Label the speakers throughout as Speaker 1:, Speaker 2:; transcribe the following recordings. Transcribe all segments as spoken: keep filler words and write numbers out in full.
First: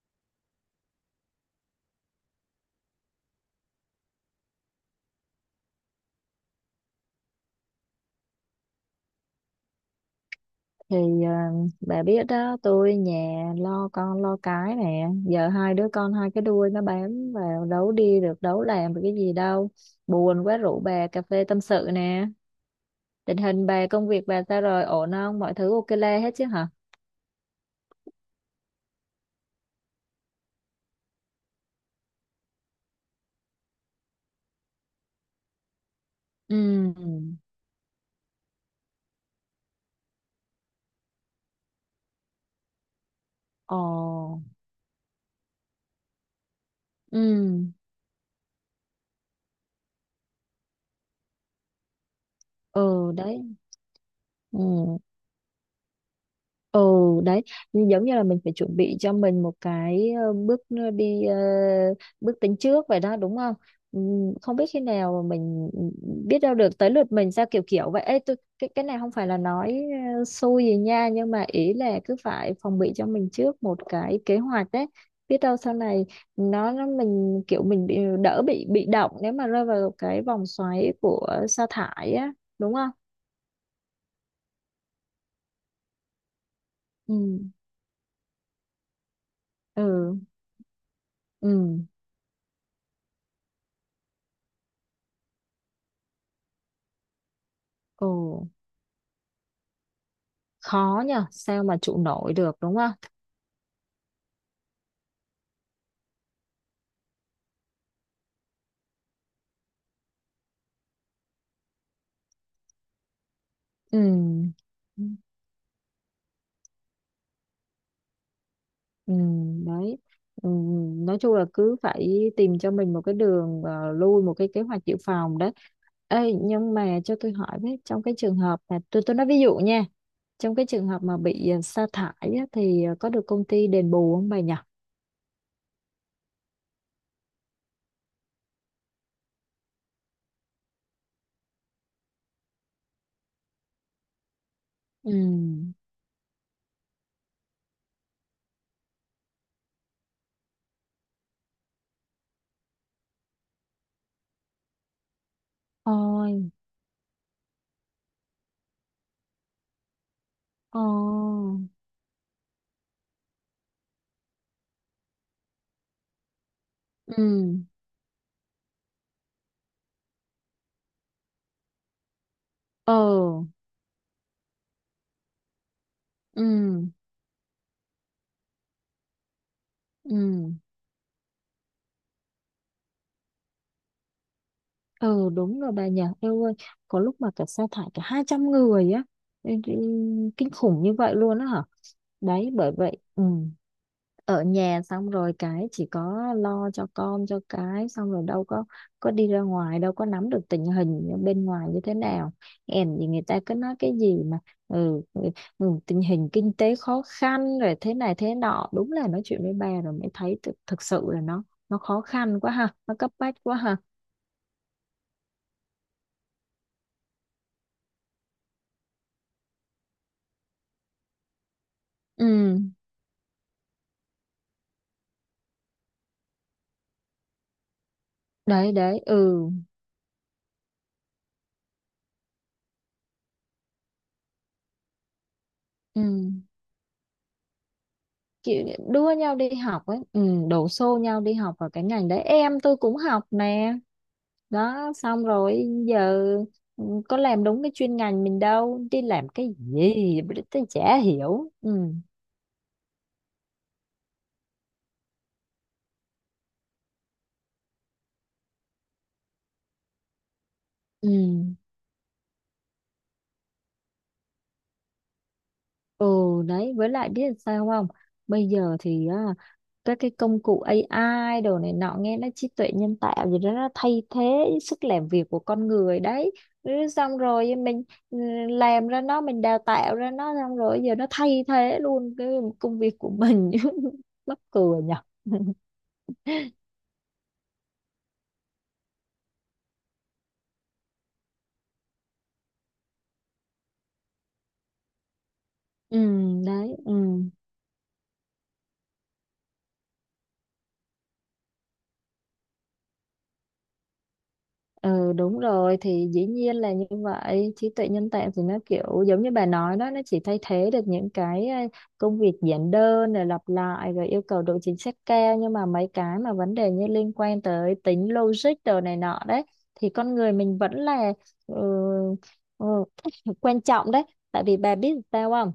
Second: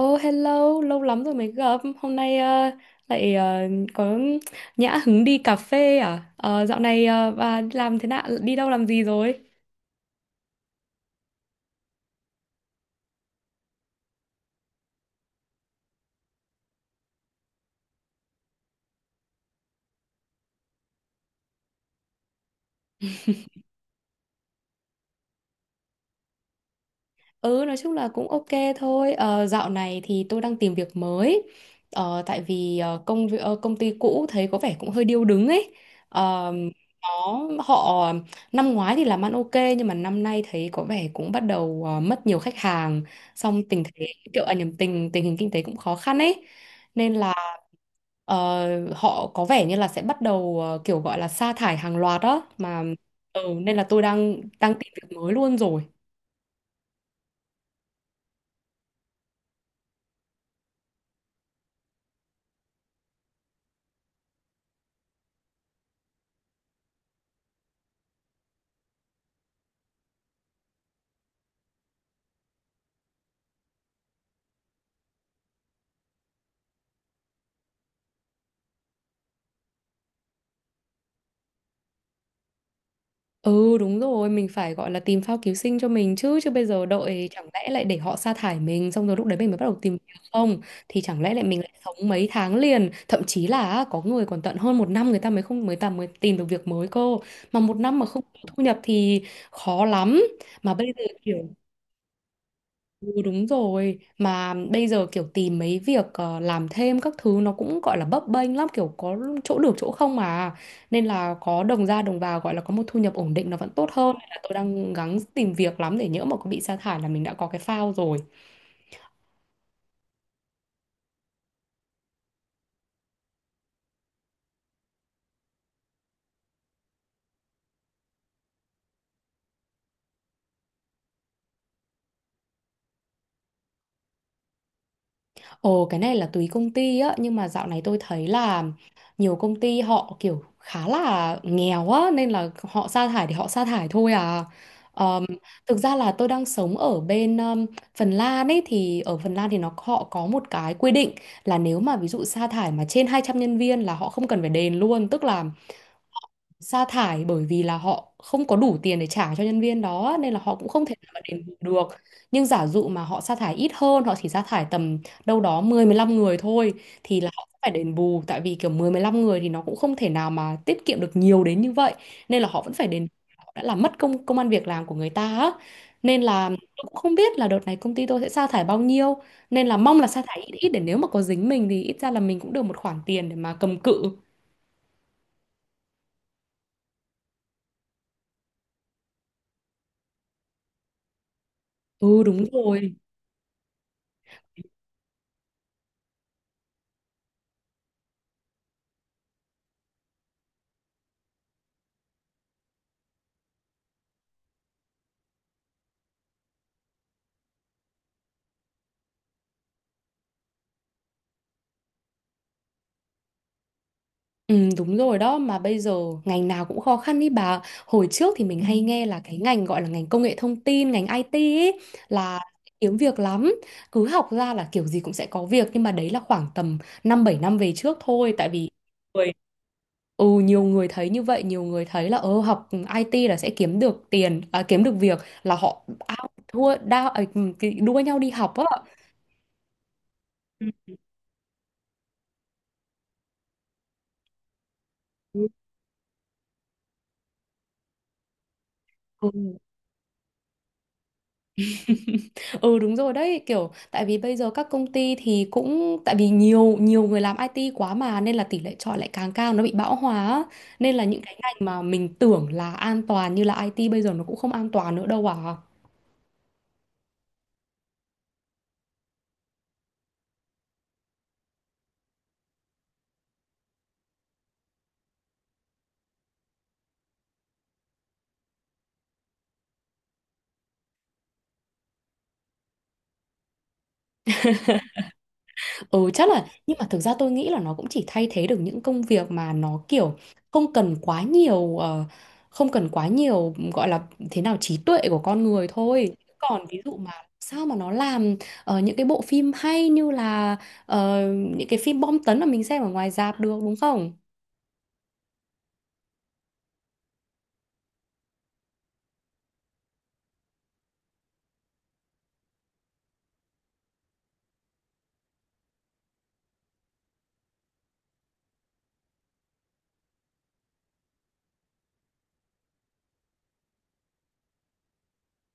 Speaker 1: Oh hello, lâu lắm rồi mới gặp. Hôm nay ờ, lại ờ, có nhã hứng đi cà phê à? Ờ, Dạo này ờ, bà đi làm thế nào? Đi đâu làm gì rồi?
Speaker 2: thì ờ, bà biết đó, tôi nhà lo con lo cái nè, giờ hai đứa con hai cái đuôi nó bám vào, đấu đi được đấu làm được cái gì đâu. Buồn quá rủ bà cà phê tâm sự nè. Tình hình bà, công việc bà sao rồi, ổn không, mọi thứ ok le hết chứ hả?
Speaker 1: Ừ, nói chung là cũng ok thôi. Ờ, Dạo này thì tôi đang tìm việc mới. Ờ, tại vì ờ, công vi- ờ, công ty cũ thấy có vẻ cũng hơi điêu đứng ấy. Ờ, nó
Speaker 2: Ừ.
Speaker 1: Họ năm ngoái thì làm ăn ok, nhưng mà năm nay thấy có vẻ cũng bắt đầu ờ, mất nhiều khách hàng. Xong tình thế
Speaker 2: Ồ.
Speaker 1: kiểu à, nhầm tình tình hình kinh tế cũng khó khăn ấy, nên là
Speaker 2: Ừ.
Speaker 1: Ờ, họ có vẻ như là sẽ bắt đầu ờ, kiểu gọi là sa thải hàng loạt đó mà.
Speaker 2: Ừ,
Speaker 1: Ừ,
Speaker 2: đấy.
Speaker 1: nên là tôi đang đang tìm
Speaker 2: Ừ.
Speaker 1: việc mới luôn rồi.
Speaker 2: Ừ, đấy, như- giống như là mình phải chuẩn bị cho mình một cái ờ, bước n- đi, ờ, bước tính trước vậy đó, đúng không? Ừm, không biết khi nào mà mình, ừ, biết đâu được tới lượt mình sao, kiểu kiểu vậy. Ê, tôi, cái cái này không phải là nói ờ, xui gì nha, nhưng mà ý là cứ phải phòng bị cho mình trước một cái kế hoạch đấy, biết đâu sau này nó, nó mình kiểu mình bị, đỡ bị bị động nếu mà rơi vào cái vòng xoáy của sa thải á, đúng không?
Speaker 1: Ừ đúng rồi, mình phải gọi là tìm phao cứu sinh cho mình, chứ chứ bây giờ
Speaker 2: Ừ.
Speaker 1: đợi chẳng lẽ lại để họ sa thải mình xong rồi lúc đấy mình mới bắt đầu tìm việc
Speaker 2: Ừ.
Speaker 1: không? Thì chẳng lẽ lại
Speaker 2: Ừ.
Speaker 1: mình lại sống mấy tháng liền, thậm chí là á, có người còn tận hơn một năm người ta mới không mới ta mới tìm được việc mới cơ. Mà một năm mà
Speaker 2: Ừ.
Speaker 1: không có thu nhập thì khó lắm. Mà bây giờ
Speaker 2: Khó nhờ,
Speaker 1: kiểu
Speaker 2: sao mà trụ nổi được, đúng không?
Speaker 1: Ừ, đúng rồi, mà bây giờ kiểu tìm mấy việc ờ, làm thêm các thứ nó cũng gọi là bấp bênh lắm, kiểu có chỗ được chỗ không mà, nên là có đồng ra đồng vào gọi là có một thu nhập ổn định nó vẫn tốt
Speaker 2: Ừ.
Speaker 1: hơn, nên là tôi đang gắng tìm việc lắm để nhỡ mà có bị sa thải là mình đã có cái phao rồi.
Speaker 2: Ừ, đấy. Ừ. Nói chung là cứ phải tìm cho mình một cái đường ờ, lui, một cái kế hoạch dự phòng đấy. Ê, nhưng mà cho tôi hỏi với, trong cái trường hợp mà tôi tôi nói ví dụ nha, trong cái trường hợp mà bị ờ, sa thải á, thì ờ, có được công ty đền bù không bà nhỉ?
Speaker 1: Ồ, cái này là tùy công ty á, nhưng mà dạo này tôi thấy là nhiều công ty họ kiểu khá là nghèo á, nên là họ sa thải thì họ sa thải thôi à.
Speaker 2: Ừ.
Speaker 1: Ờm, Thực ra là tôi đang sống ở bên ờm, Phần Lan ấy, thì ở Phần Lan thì nó họ có một cái quy định là nếu mà ví dụ sa thải mà trên hai trăm nhân viên là họ không cần phải đền luôn, tức là
Speaker 2: Ôi.
Speaker 1: sa thải bởi vì là họ không có đủ tiền để trả cho nhân viên đó nên là họ cũng
Speaker 2: Ồ.
Speaker 1: không thể nào mà đền bù được. Nhưng giả dụ mà họ sa thải ít hơn, họ chỉ sa thải tầm đâu đó mười mười lăm người thôi thì là họ sẽ
Speaker 2: Ừ.
Speaker 1: phải đền bù, tại vì kiểu mười mười lăm người thì nó cũng không thể nào mà tiết kiệm được nhiều đến như vậy, nên là họ vẫn phải
Speaker 2: Ờ.
Speaker 1: đền bù. Họ đã làm mất công công ăn việc làm của người ta á. Nên
Speaker 2: Ừ.
Speaker 1: là tôi cũng không biết là đợt này công ty tôi sẽ sa thải bao nhiêu, nên là mong là
Speaker 2: Ừ.
Speaker 1: sa thải ít ít để nếu mà có dính mình thì ít ra là mình cũng được một khoản tiền để mà cầm cự.
Speaker 2: Ừ, đúng rồi bà nhỉ, em ơi, có lúc mà cả sa thải cả hai trăm người á. Ê, ê, kinh khủng như vậy luôn á hả?
Speaker 1: Ừ đúng
Speaker 2: Đấy, bởi
Speaker 1: rồi.
Speaker 2: vậy. Ừ, ở nhà xong rồi cái chỉ có lo cho con cho cái, xong rồi đâu có có đi ra ngoài, đâu có nắm được tình hình ở bên ngoài như thế nào. Em thì người ta cứ nói cái gì mà, ừ, ừ, ừ, tình hình kinh tế khó khăn rồi thế này thế nọ, đúng là nói chuyện với bà rồi mới thấy thực, thực sự là nó nó khó khăn quá ha, nó cấp bách quá ha.
Speaker 1: Ừ, đúng rồi đó, mà bây giờ ngành nào cũng khó khăn ý bà. Hồi trước thì mình, Ừ, hay nghe là cái ngành gọi là ngành công nghệ thông tin, ngành ai ti ý, là
Speaker 2: Ừ.
Speaker 1: kiếm việc lắm, cứ học ra là kiểu gì cũng sẽ có việc, nhưng mà đấy là khoảng tầm năm bảy năm về trước thôi, tại vì
Speaker 2: Đấy, đấy.
Speaker 1: người-
Speaker 2: Ừ.
Speaker 1: ừ nhiều người thấy như vậy, nhiều người thấy là ờ học i tê là sẽ kiếm được tiền à, kiếm được việc, là họ
Speaker 2: Ừ,
Speaker 1: ao thua đao ấy, ừ, cái- đua nhau đi học á.
Speaker 2: kiểu đua nhau đi học ấy, ừ, đổ xô nhau đi học vào cái ngành đấy, em tôi cũng học nè, đó, xong
Speaker 1: Ừ.
Speaker 2: rồi giờ, ừ, có làm đúng cái chuyên ngành mình đâu, đi
Speaker 1: Ừ.
Speaker 2: làm cái gì tôi chả hiểu. Ừ.
Speaker 1: Ừ đúng rồi đấy, kiểu tại vì bây giờ các công ty thì cũng tại vì nhiều nhiều người làm i tê quá mà, nên là tỷ lệ chọi lại càng cao, nó bị bão hòa á. Nên là
Speaker 2: Ừ.
Speaker 1: những cái ngành mà mình tưởng là an toàn như là ai ti bây giờ nó cũng không an toàn nữa đâu à.
Speaker 2: Ừ, đấy, với lại biết sao không, bây giờ thì á, các cái công cụ a i đồ này nọ, nghe nó trí tuệ nhân tạo gì đó, nó thay thế sức làm việc của con người đấy. Ừ, xong rồi mình, ừ, làm ra nó, mình đào tạo ra nó, xong rồi giờ nó thay thế luôn cái công việc của mình. Mắc cười nhở.
Speaker 1: Ừ chắc là, nhưng mà thực ra tôi nghĩ là nó cũng chỉ thay thế được những công việc mà nó kiểu không cần quá nhiều, ờ, không cần quá nhiều gọi là thế nào, trí tuệ của con người
Speaker 2: Ừ,
Speaker 1: thôi. Còn
Speaker 2: đấy.
Speaker 1: ví
Speaker 2: Ừ.
Speaker 1: dụ mà sao mà nó làm ờ, những cái bộ phim hay như là ờ, những cái phim bom tấn mà mình xem ở ngoài rạp được, đúng không?
Speaker 2: Ừ, đúng rồi, thì dĩ nhiên là như vậy, trí tuệ nhân tạo thì nó kiểu giống như bà nói đó, nó chỉ thay thế được những cái ờ, công việc giản đơn, rồi lặp lại, rồi yêu cầu độ chính xác cao, nhưng mà mấy cái mà vấn đề như liên quan tới tính logic đồ này nọ đấy, thì con người mình vẫn là, ừ, ừ, quan trọng đấy. Tại vì bà biết sao không,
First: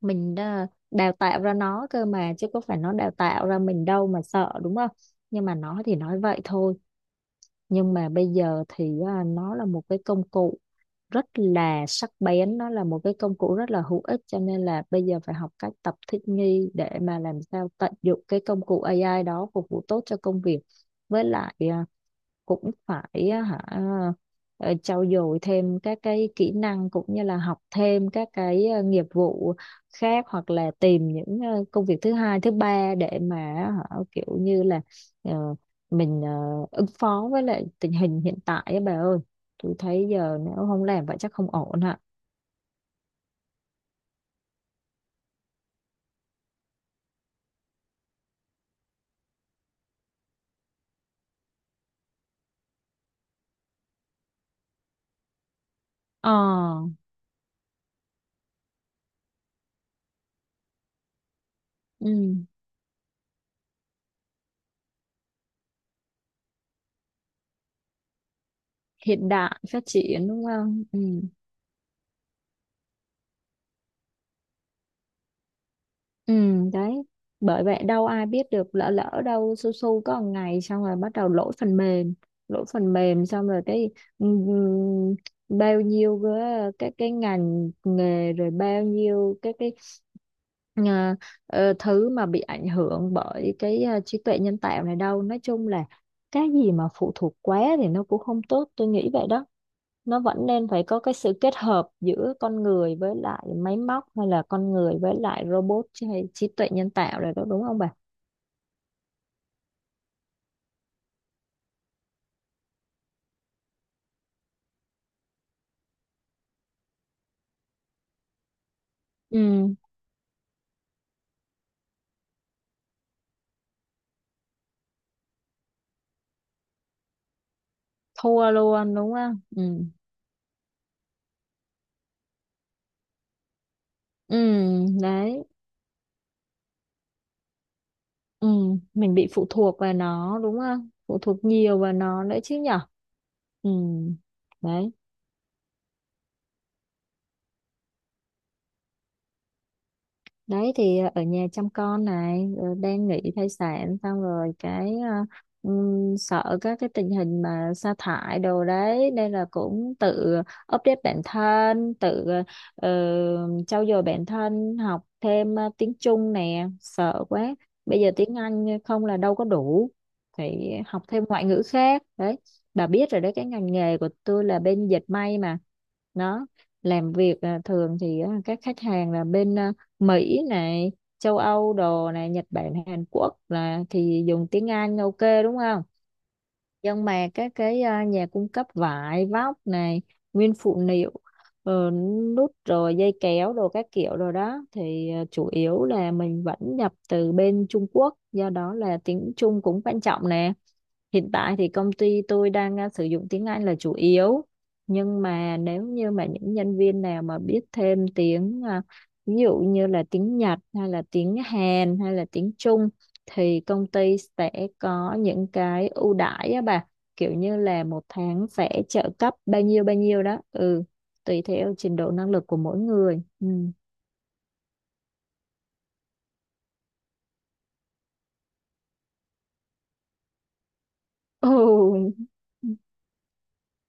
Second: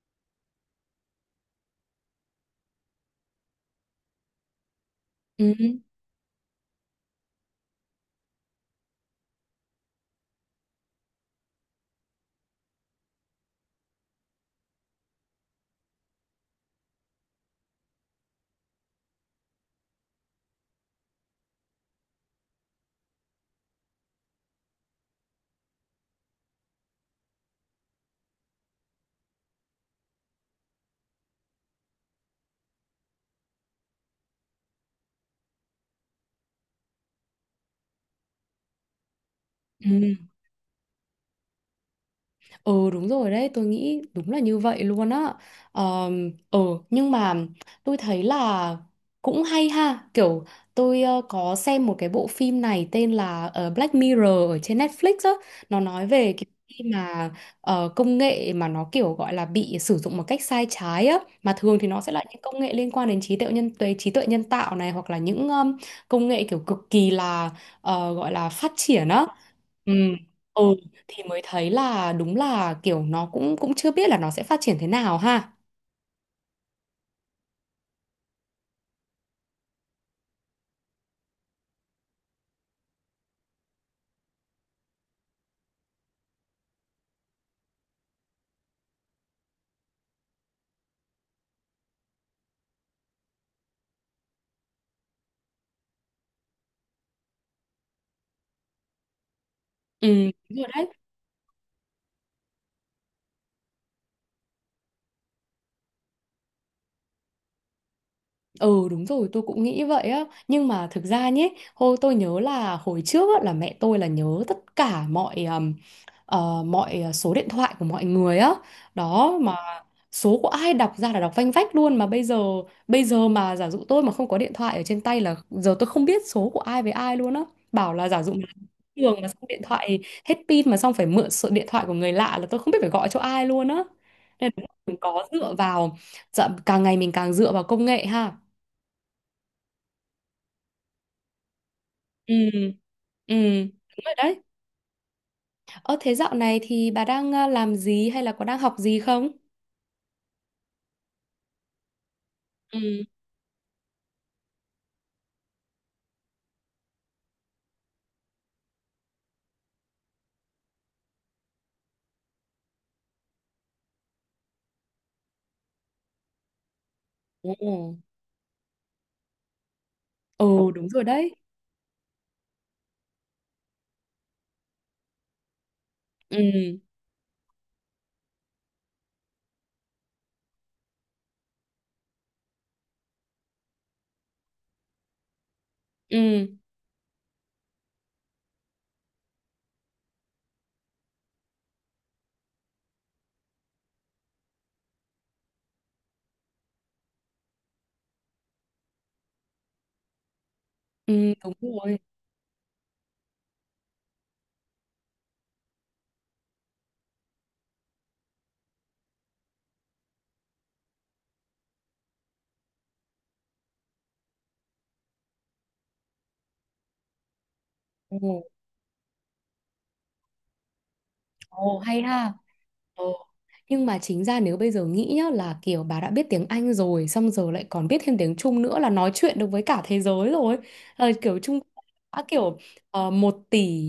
Speaker 2: mình ờ, đào tạo ra nó cơ mà, chứ có phải nó đào tạo ra mình đâu mà sợ, đúng không? Nhưng
Speaker 1: Ừ.
Speaker 2: mà nó thì nói vậy thôi, nhưng mà bây giờ thì à, nó là một cái công cụ rất là sắc bén, nó là một cái công cụ rất là hữu ích, cho nên là bây giờ phải học cách tập thích nghi để mà làm sao tận dụng cái công cụ a i đó phục vụ tốt cho công việc, với lại à, cũng phải á hả, ờ, trau dồi thêm các cái kỹ năng, cũng như là học thêm các cái ờ, nghiệp vụ khác, hoặc là tìm những ờ, công việc thứ hai thứ ba để mà, hả, kiểu như là ờ, mình ờ, ứng phó với lại tình hình hiện tại á bà ơi. Tôi thấy
Speaker 1: Ừ.
Speaker 2: giờ nếu không làm vậy chắc không ổn hả?
Speaker 1: Ừ đúng rồi đấy, tôi nghĩ đúng là như vậy luôn á. Ờm, Ừ, nhưng mà tôi thấy là cũng hay ha. Kiểu tôi ờ, có xem một cái bộ phim này tên là ờ, Black Mirror ở trên Netflix á. Nó nói về
Speaker 2: Ờ.
Speaker 1: cái khi mà ờ, công nghệ mà nó kiểu gọi là bị sử dụng một cách sai trái á. Mà thường thì nó sẽ là
Speaker 2: Ừ.
Speaker 1: những công nghệ liên quan đến trí tuệ nhân tuệ trí tuệ nhân tạo này, hoặc là những ờm, công nghệ kiểu cực kỳ là ờ, gọi là phát triển á.
Speaker 2: Hiện đại phát
Speaker 1: Ừ.
Speaker 2: triển, đúng
Speaker 1: Ừ
Speaker 2: không? Ừ.
Speaker 1: thì mới thấy là đúng là kiểu nó cũng cũng chưa biết là nó sẽ phát triển thế nào ha.
Speaker 2: Ừ, đấy. Bởi vậy đâu ai biết được, lỡ lỡ đâu su su có một ngày xong rồi bắt đầu lỗi phần mềm, lỗi phần mềm xong rồi cái, ừm, bao nhiêu cái cái cái ngành nghề, rồi bao nhiêu cái cái ờ, ờ, thứ mà bị ảnh hưởng bởi cái ờ, trí tuệ nhân tạo này đâu. Nói chung là cái gì mà phụ thuộc quá thì nó cũng không tốt, tôi nghĩ vậy đó.
Speaker 1: Ừ,
Speaker 2: Nó vẫn
Speaker 1: đúng rồi
Speaker 2: nên phải
Speaker 1: đấy.
Speaker 2: có cái sự kết hợp giữa con người với lại máy móc, hay là con người với lại robot chứ, hay trí tuệ nhân tạo rồi đó, đúng không bà?
Speaker 1: Ừ đúng rồi, tôi cũng nghĩ vậy á. Nhưng mà thực ra nhé, hồi tôi nhớ là hồi trước á, là mẹ tôi là nhớ tất cả mọi um, ờ, Mọi số điện thoại của mọi người á. Đó mà
Speaker 2: Ừ,
Speaker 1: số của ai đọc ra là đọc vanh vách luôn. Mà bây giờ bây giờ mà giả dụ tôi mà không có điện thoại ở trên tay là, giờ tôi không biết số của ai với ai luôn á. Bảo là giả dụ mà
Speaker 2: thua luôn đúng
Speaker 1: trường mà
Speaker 2: không?
Speaker 1: xong điện
Speaker 2: Ừ.
Speaker 1: thoại hết pin, mà xong phải mượn số điện thoại của người lạ là tôi không biết phải gọi cho ai luôn á.
Speaker 2: Ừ,
Speaker 1: Nên là đúng là mình có
Speaker 2: đấy.
Speaker 1: dựa vào dạ, càng ngày mình càng dựa vào công nghệ ha.
Speaker 2: Ừ, mình bị phụ thuộc vào nó đúng không? Phụ thuộc nhiều vào nó
Speaker 1: Ừ,
Speaker 2: nữa chứ nhở?
Speaker 1: ừ,
Speaker 2: Ừ.
Speaker 1: đúng rồi đấy.
Speaker 2: Đấy.
Speaker 1: Ờ thế dạo này thì bà đang à, làm gì hay là có đang học gì không?
Speaker 2: Đấy thì ờ, ở nhà chăm con này, rồi
Speaker 1: Ừ.
Speaker 2: đang nghỉ thai sản, xong rồi cái ờ, ừm, sợ các cái tình hình mà sa thải đồ đấy, nên là cũng tự update bản thân, tự ờ, trau dồi bản thân, học thêm ờ, tiếng Trung nè, sợ
Speaker 1: Ồ.
Speaker 2: quá. Bây giờ tiếng Anh không là đâu có đủ,
Speaker 1: Ồ
Speaker 2: phải
Speaker 1: đúng rồi
Speaker 2: học thêm
Speaker 1: đấy.
Speaker 2: ngoại ngữ khác đấy. Bà biết rồi đấy, cái ngành nghề của tôi là bên dệt may mà, nó
Speaker 1: Ừ,
Speaker 2: làm việc à, thường thì á, các khách hàng là bên ờ, Mỹ này, châu Âu đồ này, Nhật Bản, Hàn Quốc là thì dùng tiếng Anh ok, đúng không?
Speaker 1: ừ,
Speaker 2: Nhưng mà các cái à, nhà cung cấp vải, vóc này, nguyên phụ liệu, ờ, nút rồi dây kéo đồ các kiểu rồi đó, thì à, chủ yếu là mình vẫn nhập từ bên Trung Quốc, do đó là tiếng Trung cũng quan trọng nè.
Speaker 1: ừ,
Speaker 2: Hiện
Speaker 1: đúng
Speaker 2: tại thì công
Speaker 1: rồi.
Speaker 2: ty tôi đang à, sử dụng tiếng Anh là chủ yếu, nhưng mà nếu như mà những nhân viên nào mà biết thêm tiếng à, ví dụ như là tiếng Nhật, hay là tiếng Hàn, hay là tiếng Trung, thì công ty sẽ có những cái ưu đãi á bà, kiểu như là một
Speaker 1: Ồ,
Speaker 2: tháng sẽ trợ cấp bao nhiêu bao nhiêu đó, ừ, tùy theo
Speaker 1: ồ
Speaker 2: trình
Speaker 1: hay
Speaker 2: độ năng
Speaker 1: ha.
Speaker 2: lực của mỗi
Speaker 1: Ờ.
Speaker 2: người. Ừ.
Speaker 1: Nhưng mà chính ra nếu bây giờ nghĩ nhá, là kiểu bà đã biết tiếng Anh rồi xong giờ lại còn biết thêm tiếng Trung nữa, là nói chuyện được với cả thế giới rồi. Ờ, kiểu Trung Quốc
Speaker 2: Ồ.
Speaker 1: đã kiểu uh, một tỷ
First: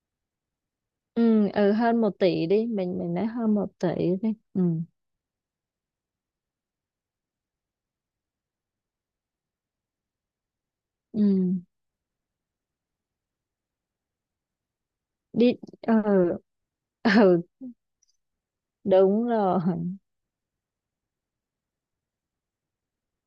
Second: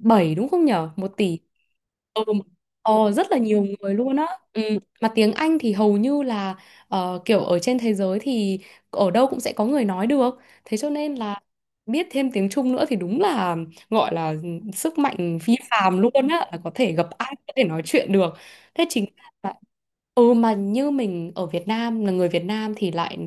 Speaker 1: bảy đúng không nhở? Một tỷ.
Speaker 2: Ừ. Ừ, hơn một
Speaker 1: Ừ.
Speaker 2: tỷ đi, mình
Speaker 1: Ờ,
Speaker 2: mình
Speaker 1: rất
Speaker 2: nói
Speaker 1: là
Speaker 2: hơn
Speaker 1: nhiều
Speaker 2: một tỷ
Speaker 1: người luôn á.
Speaker 2: đi. Ừ.
Speaker 1: Ừ. Mà tiếng Anh thì hầu như là ờ, kiểu ở trên thế giới thì ở đâu cũng sẽ có người nói được. Thế cho nên
Speaker 2: Ừ.
Speaker 1: là biết thêm tiếng Trung nữa thì đúng là gọi là sức mạnh phi
Speaker 2: Đi. Ừ.
Speaker 1: phàm luôn á, là có thể gặp ai
Speaker 2: Ừ,
Speaker 1: có thể nói chuyện được. Thế chính
Speaker 2: đúng
Speaker 1: lại-
Speaker 2: rồi.
Speaker 1: Ừ mà như mình ở Việt Nam là người Việt Nam thì lại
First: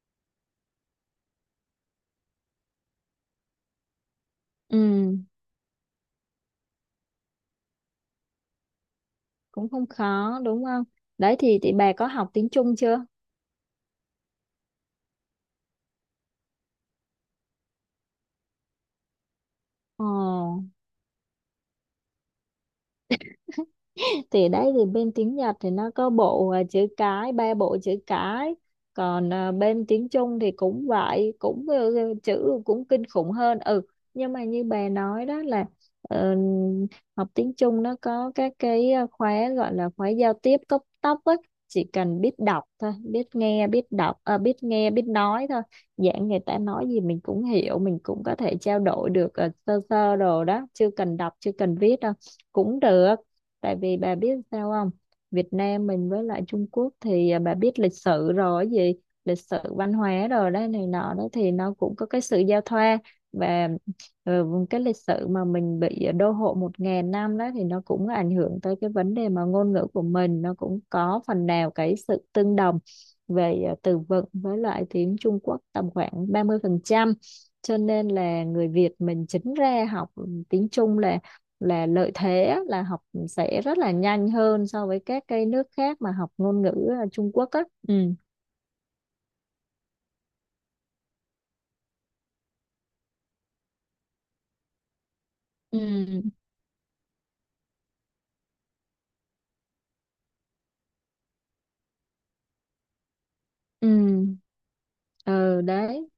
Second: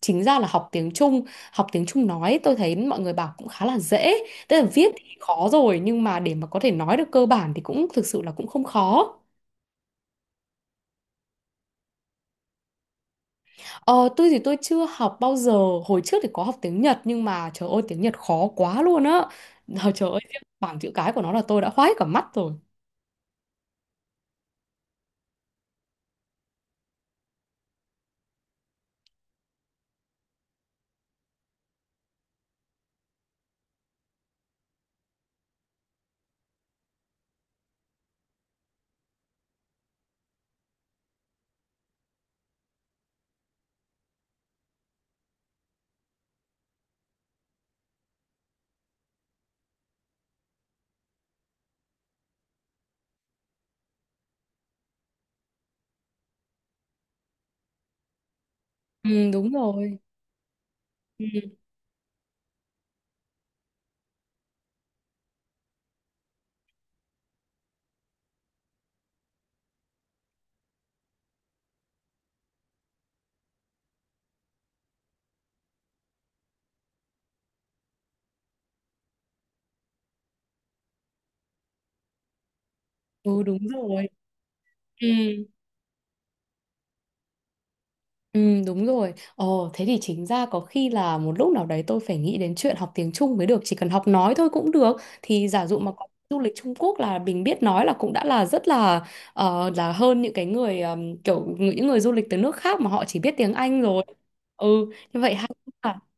Speaker 1: chính ra là học tiếng Trung, học tiếng Trung nói tôi thấy mọi người bảo cũng khá là dễ, tức là
Speaker 2: Ừ,
Speaker 1: viết thì khó rồi, nhưng mà để mà có thể nói được cơ bản thì cũng thực sự là cũng không khó.
Speaker 2: cũng không khó đúng không? Đấy thì thì bà có học tiếng Trung chưa?
Speaker 1: Ờ, tôi thì tôi chưa học bao giờ, hồi trước thì có học tiếng Nhật nhưng mà trời ơi tiếng Nhật khó quá luôn á. Ờ,
Speaker 2: Ờ
Speaker 1: trời ơi riêng bảng chữ cái của nó là tôi đã khoái cả mắt rồi.
Speaker 2: thì đấy, thì bên tiếng Nhật thì nó có bộ à, chữ cái, ba bộ chữ cái, còn à, bên tiếng Trung thì cũng vậy, cũng, ừ, chữ cũng kinh khủng hơn. Ừ, nhưng mà như bà nói đó là ờ, học tiếng Trung nó có các cái à, khóa gọi là khóa giao tiếp cấp tốc ấy, chỉ cần biết đọc thôi, biết nghe biết đọc à, biết nghe biết nói thôi, dạng người ta nói gì mình cũng hiểu, mình cũng có thể trao đổi được ờ, sơ sơ đồ đó, chưa cần đọc chưa cần viết đâu cũng được. Tại vì bà biết sao không, Việt Nam mình với lại Trung Quốc thì à, bà biết lịch sử rồi, cái gì
Speaker 1: Ừ
Speaker 2: lịch
Speaker 1: đúng
Speaker 2: sử văn
Speaker 1: rồi.
Speaker 2: hóa rồi đấy này nọ
Speaker 1: Ừ,
Speaker 2: đó, thì nó cũng có cái sự giao thoa, và, ừ, cái lịch sử mà mình bị đô hộ một ngàn năm đó, thì nó cũng ảnh hưởng tới cái vấn đề mà ngôn ngữ của mình, nó cũng có phần nào cái sự tương đồng về à, từ vựng với lại tiếng Trung Quốc tầm khoảng ba mươi phần trăm, cho nên là người Việt mình chính ra học tiếng Trung là là lợi thế á, là học
Speaker 1: ừ
Speaker 2: sẽ
Speaker 1: đúng
Speaker 2: rất là
Speaker 1: rồi.
Speaker 2: nhanh hơn so với
Speaker 1: Ừ.
Speaker 2: các cái nước khác mà học ngôn ngữ à, Trung Quốc á. Ừ.
Speaker 1: Ừ, đúng rồi. Ồ, thế thì chính ra có khi là một lúc nào đấy tôi phải nghĩ đến chuyện học tiếng Trung mới được. Chỉ cần học nói thôi cũng được. Thì giả dụ mà có
Speaker 2: Ừ.
Speaker 1: du lịch Trung Quốc là mình biết nói là cũng đã là rất là, ờ, là hơn những cái người, ờm, kiểu những người du lịch từ nước khác mà họ chỉ biết tiếng Anh
Speaker 2: Ừ.
Speaker 1: rồi. Ừ, như vậy hay
Speaker 2: Ừ,
Speaker 1: ha.
Speaker 2: đấy.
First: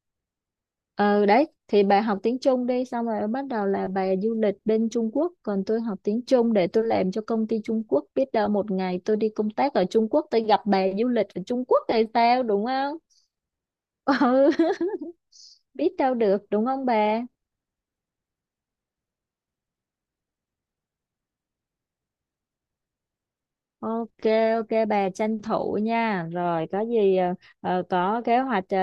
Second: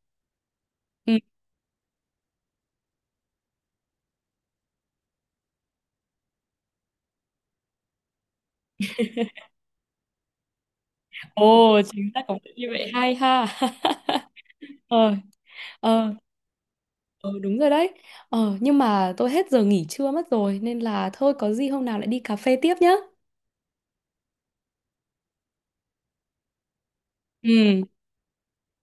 Speaker 1: Ừ.
Speaker 2: Ừ, đấy thì bà học tiếng Trung đi, xong rồi bắt đầu là bà du lịch bên Trung Quốc, còn tôi học tiếng Trung để tôi làm cho công ty Trung Quốc, biết đâu một ngày tôi đi công tác ở Trung Quốc, tôi gặp bà du lịch ở Trung Quốc
Speaker 1: Ồ,
Speaker 2: thì
Speaker 1: chính ra có
Speaker 2: sao, đúng
Speaker 1: như vậy
Speaker 2: không?
Speaker 1: hay ha.
Speaker 2: Ừ,
Speaker 1: Ờ,
Speaker 2: biết
Speaker 1: ờ,
Speaker 2: đâu được đúng không bà.
Speaker 1: ờ, Đúng rồi đấy. Ờ, nhưng mà tôi hết giờ nghỉ trưa mất rồi nên là thôi có gì hôm nào lại đi cà phê tiếp nhá.
Speaker 2: Ok, ok bà tranh thủ nha. Rồi có gì ờ,
Speaker 1: Ừ.
Speaker 2: ờ, có kế hoạch ờ,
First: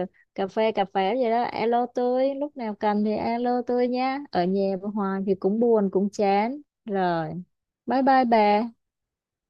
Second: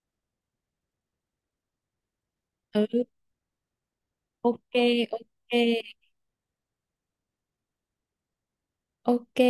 Speaker 2: ờ, cà phê cà phê gì đó alo tôi, lúc nào
Speaker 1: Ừ.
Speaker 2: cần thì alo tôi nha. Ở
Speaker 1: ok
Speaker 2: nhà hoài thì cũng buồn
Speaker 1: ok
Speaker 2: cũng chán. Rồi, bye bye bà.
Speaker 1: ok